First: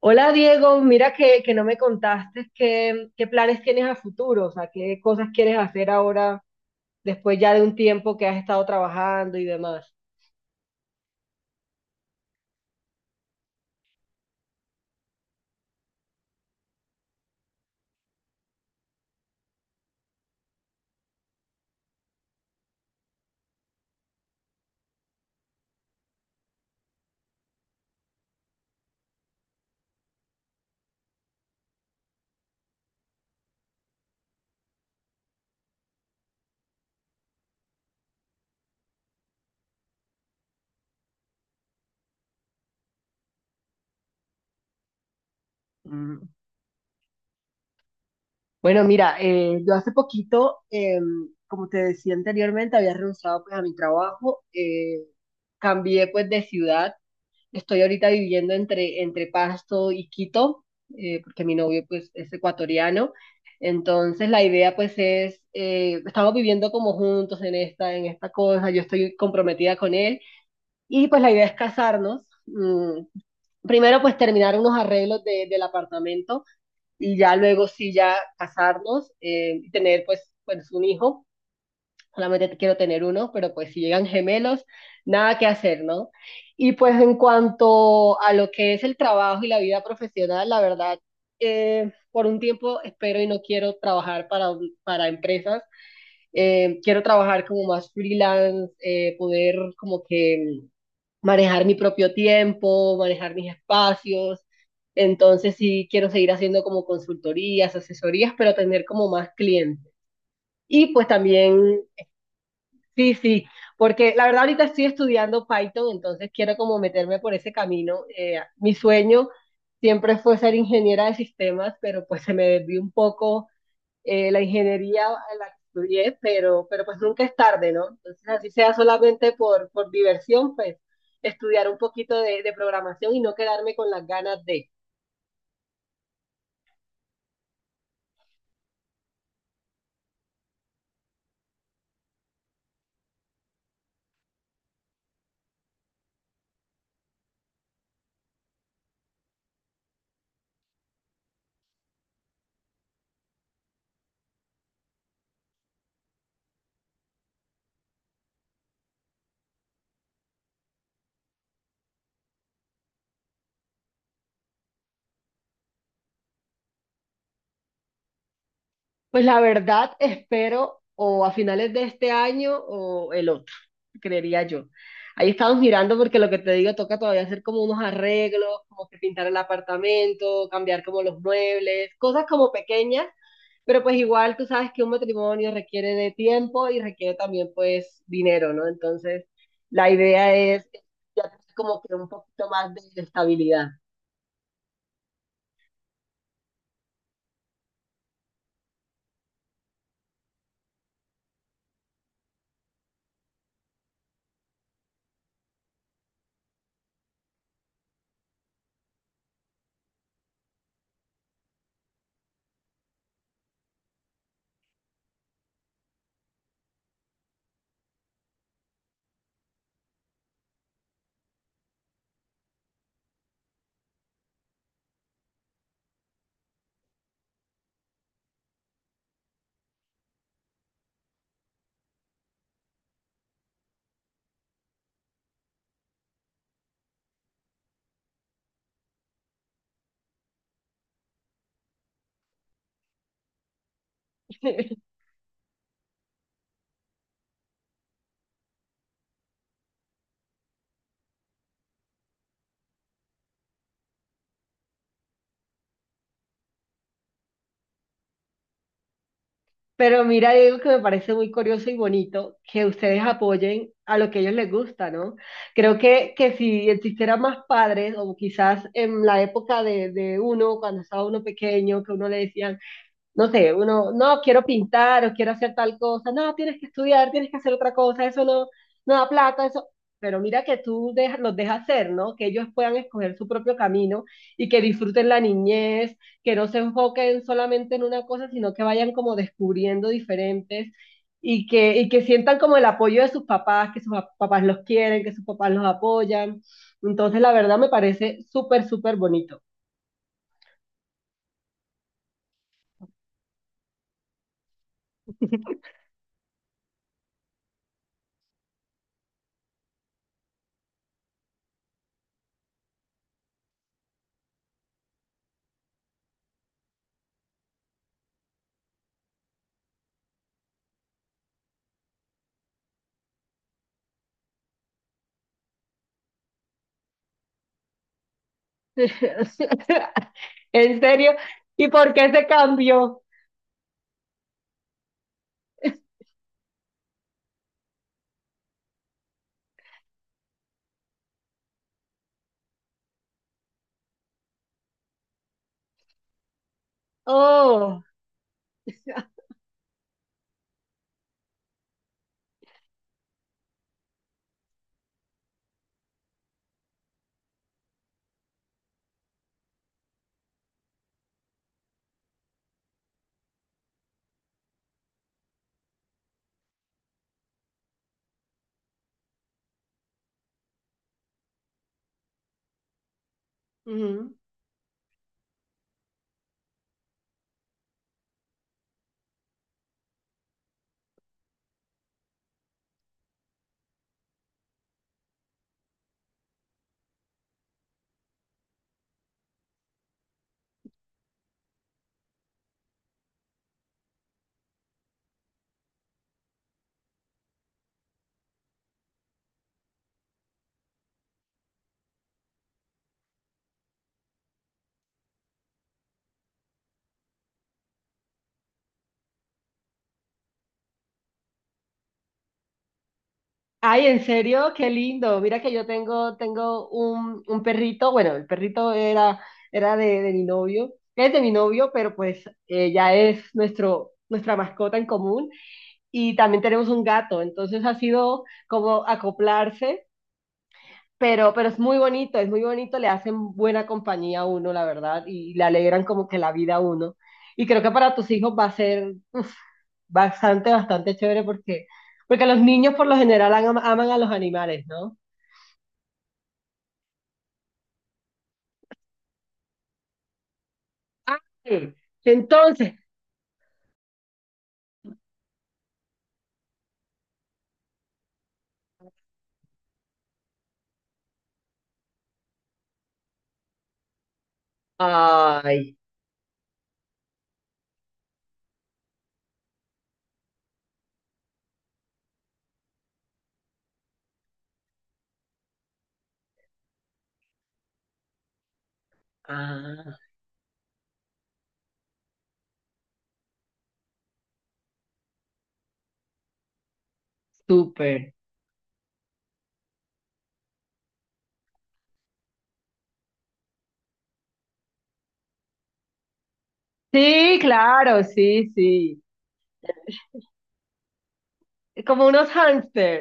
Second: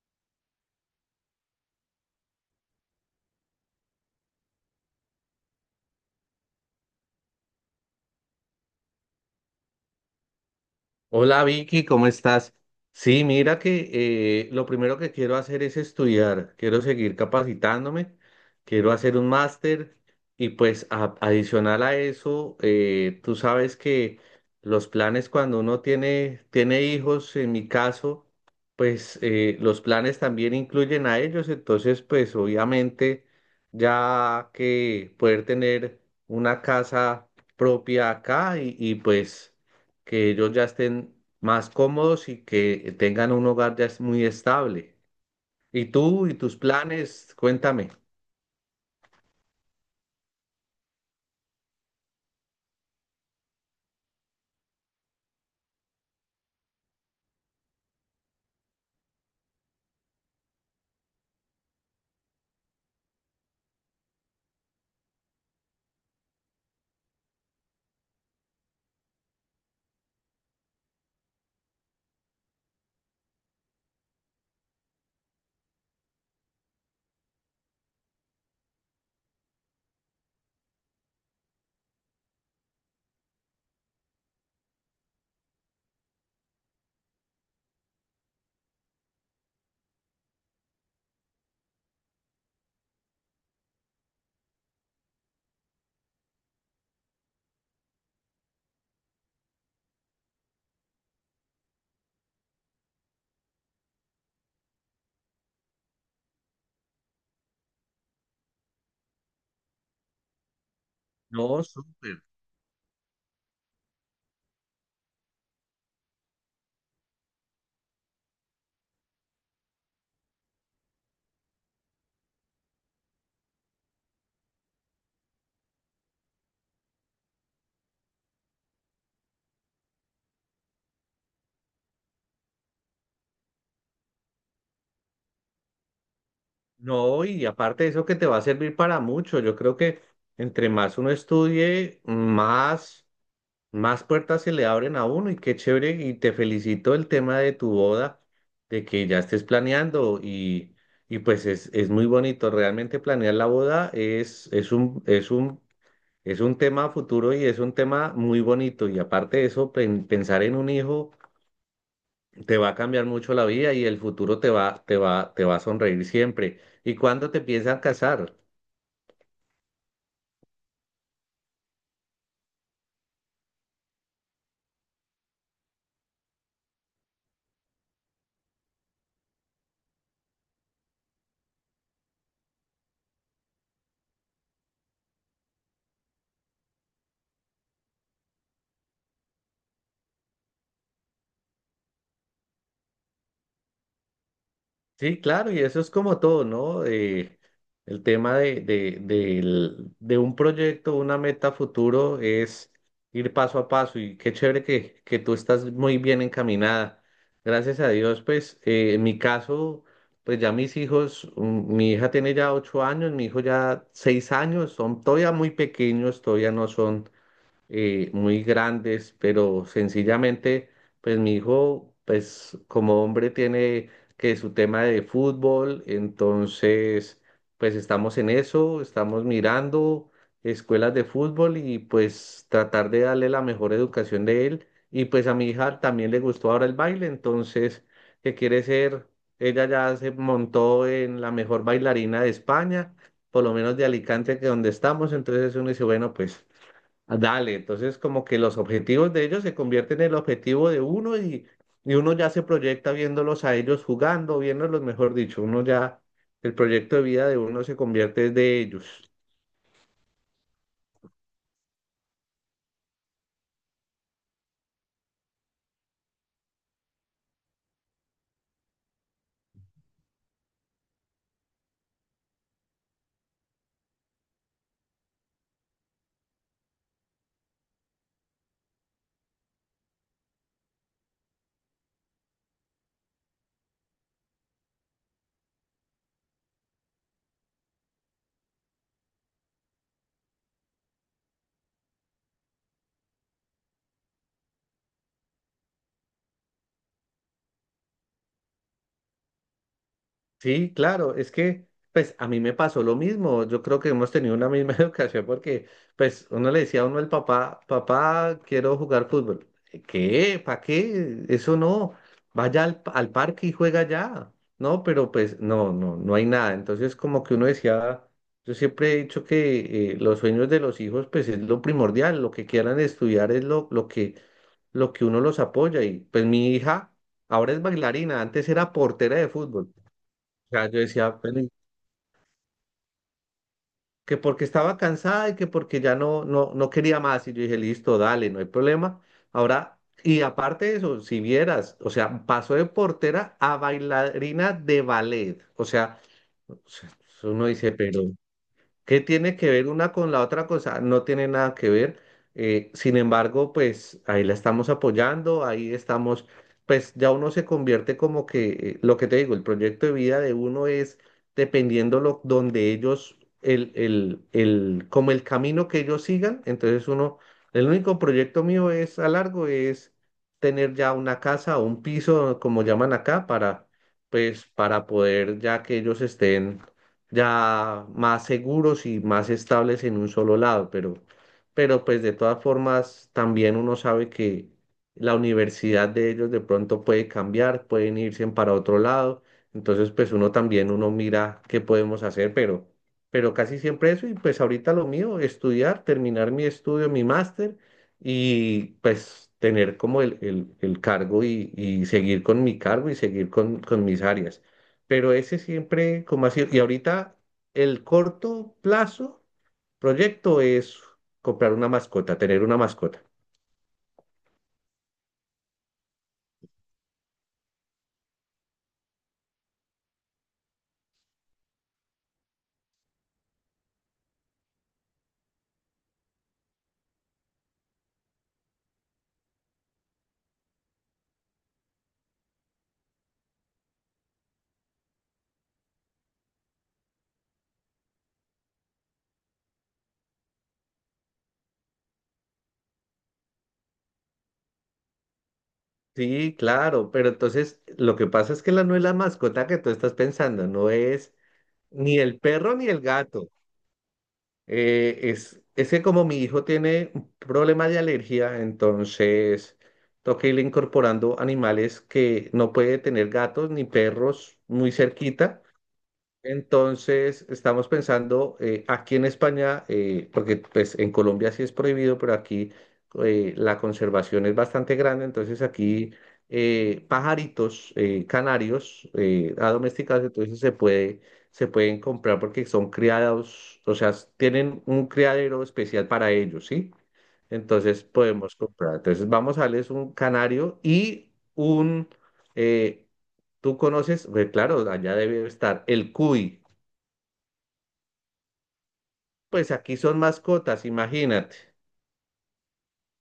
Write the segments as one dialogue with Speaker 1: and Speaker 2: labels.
Speaker 1: Hola Diego, mira que no me contaste qué planes tienes a futuro, o sea, qué cosas quieres hacer ahora después ya de un tiempo que has estado trabajando y demás.
Speaker 2: Hola Vicky, ¿cómo estás? Sí, mira que lo primero que quiero hacer es estudiar, quiero seguir capacitándome, quiero hacer un máster y pues adicional a eso, tú sabes que los planes cuando uno tiene hijos, en mi caso, pues los planes también incluyen a ellos, entonces pues obviamente ya que poder tener una casa propia acá y, pues que ellos ya estén más cómodos y que tengan un hogar ya es muy estable. ¿Y tú
Speaker 1: Mm,
Speaker 2: y tus planes? Cuéntame.
Speaker 1: Bueno, mira, yo hace poquito, como te decía anteriormente, había renunciado pues a mi trabajo, cambié pues de ciudad. Estoy ahorita viviendo entre Pasto y Quito, porque mi novio pues es ecuatoriano. Entonces la idea pues es, estamos viviendo como juntos en esta cosa, yo estoy comprometida con él y pues la idea es casarnos. Primero pues terminar unos arreglos del apartamento y ya luego sí ya casarnos y tener pues, pues un hijo. Solamente quiero tener uno, pero pues si llegan gemelos, nada que hacer, ¿no? Y pues en cuanto a lo que es el trabajo y la vida profesional, la verdad, por un tiempo espero y no quiero trabajar para empresas. Quiero trabajar como más freelance, poder como que manejar mi propio tiempo, manejar mis espacios. Entonces sí quiero seguir haciendo como consultorías, asesorías, pero tener como más clientes. Y pues
Speaker 2: No,
Speaker 1: también
Speaker 2: súper.
Speaker 1: sí, sí, porque la verdad ahorita estoy estudiando Python, entonces quiero como meterme por ese camino. Mi sueño siempre fue ser ingeniera de sistemas, pero pues se me desvió un poco la ingeniería en la que estudié, pero pues nunca es tarde, ¿no? Entonces así sea solamente por diversión, pues estudiar un poquito de programación y no quedarme con las ganas de...
Speaker 2: No, y aparte de eso que te va a servir para mucho. Yo creo que entre más uno estudie, más puertas se le abren a uno y qué chévere. Y te felicito el tema de tu boda, de que ya estés planeando y pues es muy bonito. Realmente planear la boda es un es un tema a futuro y es un tema muy bonito. Y aparte de eso, pensar en un hijo te va a cambiar mucho la vida y el futuro te va a sonreír siempre. ¿Y cuándo te piensan casar?
Speaker 1: Pues la verdad, espero o a finales de este año o el otro, creería yo. Ahí estamos mirando porque lo que te digo, toca todavía hacer como unos arreglos, como que pintar el apartamento, cambiar como los muebles, cosas como pequeñas, pero pues igual tú sabes que un matrimonio requiere de tiempo y requiere también pues dinero, ¿no? Entonces, la idea es ya tener como que un poquito más de estabilidad.
Speaker 2: Sí, claro, y eso es como todo, ¿no? El tema de un proyecto, una meta futuro es ir paso a paso y qué chévere que tú estás muy bien encaminada. Gracias a Dios, pues en mi caso, pues ya mis hijos, mi hija tiene ya 8 años, mi hijo ya 6 años, son todavía muy pequeños, todavía no son muy grandes, pero sencillamente, pues mi hijo, pues como hombre tiene que su tema de fútbol, entonces, pues estamos en eso, estamos mirando escuelas de fútbol y pues tratar de darle la mejor educación de él. Y pues a mi hija también le gustó ahora el baile, entonces, que quiere ser, ella ya se montó en la mejor bailarina de España, por lo menos de Alicante, que donde estamos, entonces uno dice, bueno, pues... Dale, entonces como que los objetivos de ellos se convierten en el objetivo de uno y uno ya se proyecta viéndolos a ellos jugando, viéndolos, mejor dicho, uno ya, el proyecto de vida de uno se convierte de ellos.
Speaker 1: Pero mira, Diego, que me parece muy curioso y bonito que ustedes apoyen a lo que a ellos les gusta, ¿no? Creo que si existieran más padres, o quizás en la época de uno, cuando estaba uno pequeño, que uno le decían, no sé, uno, no, quiero pintar o quiero hacer tal cosa, no, tienes que estudiar, tienes que hacer otra cosa, eso no, no da plata, eso. Pero mira que tú los dejas hacer, ¿no? Que ellos puedan escoger su propio camino y que disfruten la niñez, que no se enfoquen solamente en una cosa, sino que vayan como descubriendo diferentes y que sientan como el apoyo de sus papás, que sus papás los quieren, que sus papás los apoyan. Entonces, la verdad me parece súper, súper bonito.
Speaker 2: Sí, claro, es que pues a mí me pasó lo mismo, yo creo que hemos tenido una misma educación porque pues uno le decía a uno el papá, papá, quiero jugar fútbol. ¿Qué? ¿Para qué? Eso no, vaya al parque y juega ya, ¿no? Pero pues no hay nada. Entonces como que uno decía, yo siempre he dicho que los sueños de los hijos pues es lo primordial, lo que quieran estudiar es lo que uno los apoya y pues mi hija ahora es bailarina, antes era portera de fútbol sea, yo
Speaker 1: ¿En serio?
Speaker 2: decía, "Pero, ¿y
Speaker 1: ¿Y por qué se cambió?
Speaker 2: que porque estaba cansada y que porque ya no quería más. Y yo dije, listo, dale, no hay problema. Ahora, y aparte de eso, si vieras, o sea, pasó de portera a bailarina de ballet. O sea, uno dice,
Speaker 1: Oh.
Speaker 2: pero ¿Qué tiene que ver una con la otra cosa? No tiene nada que ver. Sin embargo, pues ahí la estamos apoyando, ahí estamos, pues ya uno se convierte como que, lo que te digo, el proyecto de vida de uno es dependiendo lo, donde ellos, como el camino que ellos sigan. Entonces uno, el único proyecto mío es a largo, es tener ya una casa o un piso, como llaman acá, para,
Speaker 1: Ujú.
Speaker 2: pues, para poder ya que ellos estén ya más seguros y más estables en un solo lado, pero pues de todas formas también uno sabe que la universidad de ellos de pronto puede cambiar, pueden irse para otro lado, entonces pues uno también uno mira qué podemos hacer, pero casi siempre eso y pues ahorita lo mío, estudiar, terminar mi estudio, mi máster y pues tener como el cargo y seguir con mi cargo y seguir con mis áreas pero ese siempre como así. Y ahorita el corto plazo proyecto es comprar una mascota, tener una mascota.
Speaker 1: Ay, ¿en serio? Qué lindo. Mira que yo tengo, tengo un perrito. Bueno, el perrito era, era de mi novio. Es de mi novio, pero pues ya es nuestro, nuestra mascota en común. Y también tenemos un gato. Entonces ha sido como acoplarse. Pero es muy bonito, le hacen buena compañía a uno, la verdad, y le alegran como que la vida a uno. Y creo que para tus hijos va a ser uf, bastante, bastante chévere porque, porque los niños por lo general aman a los animales, ¿no?
Speaker 2: Sí, claro, pero entonces lo que pasa es que la no es la mascota que tú estás pensando, no es
Speaker 1: Ay,
Speaker 2: ni el perro ni
Speaker 1: entonces,
Speaker 2: el gato. Es que como mi hijo tiene un problema de alergia, entonces toca irle incorporando animales que no puede tener gatos ni perros muy cerquita.
Speaker 1: ay,
Speaker 2: Entonces, estamos pensando aquí en España, porque pues en Colombia sí es prohibido, pero aquí la conservación es bastante grande, entonces aquí pajaritos canarios
Speaker 1: ah,
Speaker 2: adomesticados, entonces se puede, se pueden comprar porque son criados, o sea, tienen un criadero especial para ellos, ¿sí? Entonces
Speaker 1: súper.
Speaker 2: podemos comprar. Entonces vamos a darles un canario y un, eh, tú conoces, pues claro, allá debe estar el cuy.
Speaker 1: Sí, claro, sí, sí.
Speaker 2: Pues aquí son mascotas, imagínate.
Speaker 1: Como unos hámster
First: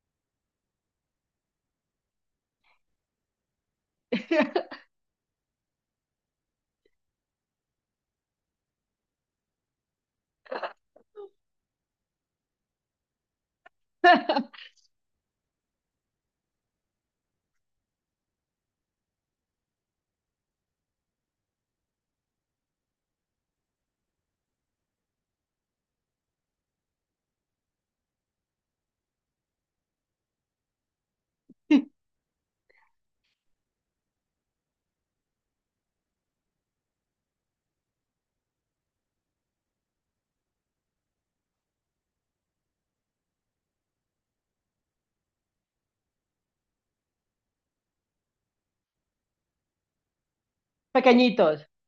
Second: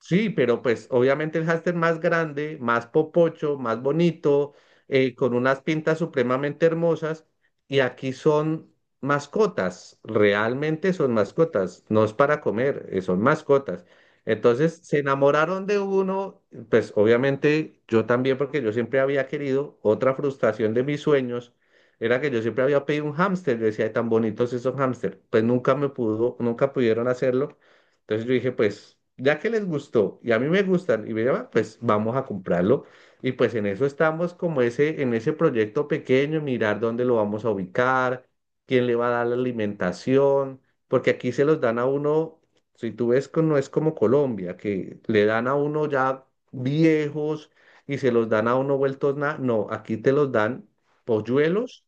Speaker 2: Sí, pero pues obviamente el hámster más grande, más popocho, más bonito, con unas pintas supremamente hermosas, y aquí son mascotas, realmente son mascotas, no es para comer, son mascotas. Entonces se enamoraron de uno, pues obviamente yo también, porque yo siempre había querido, otra frustración de mis sueños era que yo siempre había pedido un hámster, yo decía, "Ay, tan bonitos esos hámster, pues nunca me pudo, nunca pudieron hacerlo." Entonces yo dije, pues, ya que les gustó y a mí me gustan y me llaman, pues vamos a comprarlo. Y pues en eso estamos como ese, en ese proyecto pequeño, mirar dónde lo vamos a ubicar, quién le va a dar la alimentación, porque aquí se los dan a uno, si tú ves, no es como Colombia, que le dan a uno ya viejos y se los dan a uno vueltos nada. No, aquí te los dan
Speaker 1: pequeñitos.
Speaker 2: polluelos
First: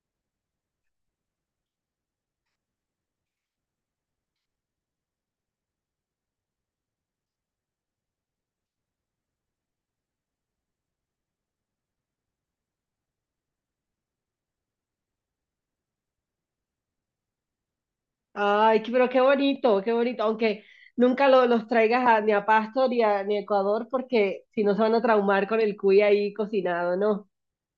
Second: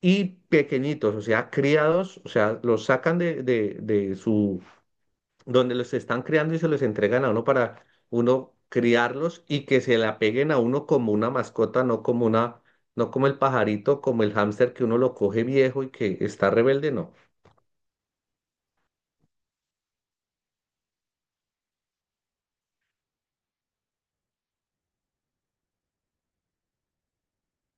Speaker 2: y pequeñitos, o sea, criados, o sea, los sacan de su donde los están creando y se los entregan a uno para uno criarlos y que se le apeguen a uno como una mascota, no como una, no como el pajarito, como el hámster que uno lo coge viejo y que está rebelde, no.
Speaker 1: Ay, pero qué bonito, qué bonito. Aunque nunca los traigas ni a Pasto ni ni a Ecuador, porque si no se van a traumar con el cuy ahí cocinado, ¿no?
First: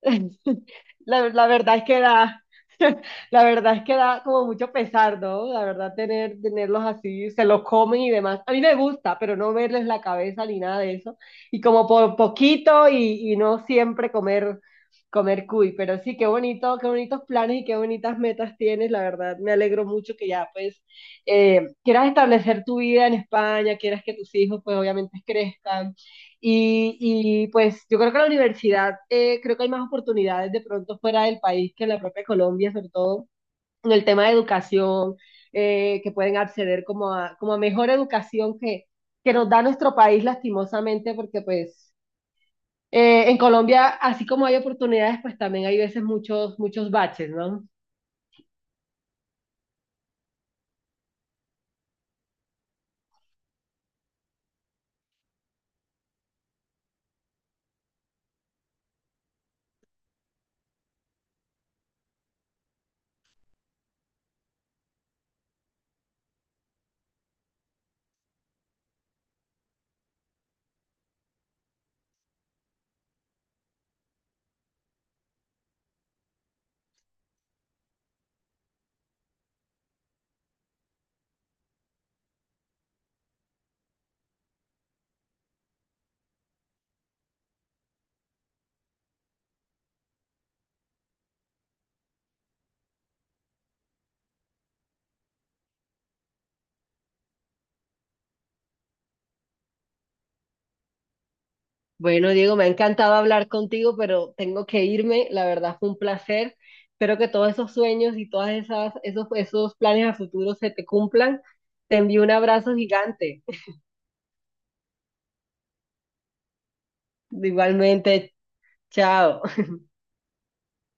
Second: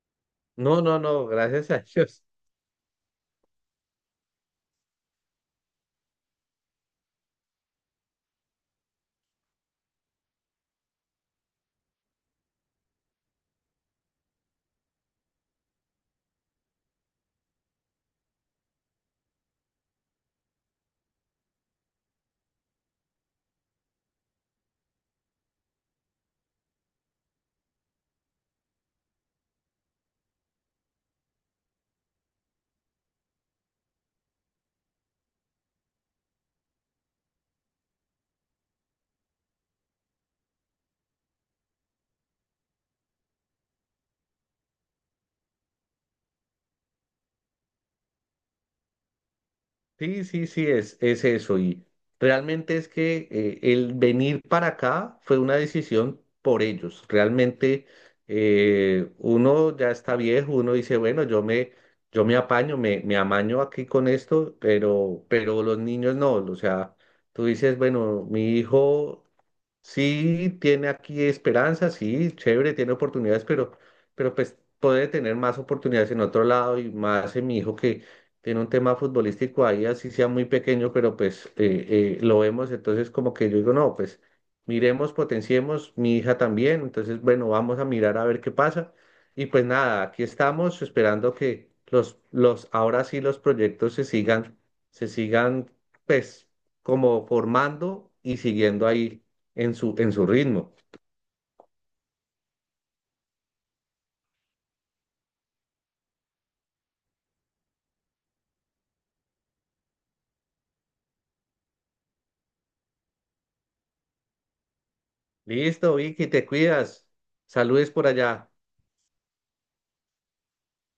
Speaker 2: No, no, no,
Speaker 1: La
Speaker 2: gracias
Speaker 1: verdad
Speaker 2: a
Speaker 1: es que
Speaker 2: Dios.
Speaker 1: da, la verdad es que da como mucho pesar, ¿no? La verdad tener, tenerlos así, se los comen y demás. A mí me gusta, pero no verles la cabeza ni nada de eso. Y como por poquito y no siempre comer, comer cuy. Pero sí, qué bonito, qué bonitos planes y qué bonitas metas tienes. La verdad, me alegro mucho que ya pues quieras establecer tu vida en España, quieras que tus hijos pues obviamente crezcan y, y pues yo creo que la universidad, creo que hay más oportunidades de pronto fuera del país que en la propia Colombia, sobre todo en el tema de educación, que pueden acceder como a, como a mejor educación que nos da nuestro país lastimosamente, porque pues en Colombia, así como hay oportunidades, pues también hay veces muchos, muchos baches, ¿no?
Speaker 2: Sí, sí, sí, es eso. Y realmente es que el venir para acá fue una decisión por ellos. Realmente uno ya está viejo, uno dice, bueno, yo me apaño, me amaño aquí con esto, pero los niños no. O sea, tú dices, bueno, mi hijo sí, tiene aquí esperanza, sí, chévere, tiene oportunidades, pero pues puede tener más oportunidades en otro lado y más en mi hijo que tiene un tema futbolístico ahí, así sea muy pequeño, pero pues lo vemos, entonces como que yo digo, no, pues miremos, potenciemos, mi hija también, entonces bueno, vamos a mirar a ver qué pasa. Y pues nada, aquí estamos esperando que ahora sí los proyectos se sigan pues como formando y siguiendo ahí en su ritmo.
Speaker 1: Bueno, Diego, me ha encantado hablar contigo, pero tengo que irme. La verdad fue un placer. Espero que todos esos sueños y todas esas, esos, esos planes a futuro se te cumplan. Te envío un abrazo gigante.
Speaker 2: Listo, Vicky, te cuidas. Saludes por
Speaker 1: Igualmente,
Speaker 2: allá.
Speaker 1: chao.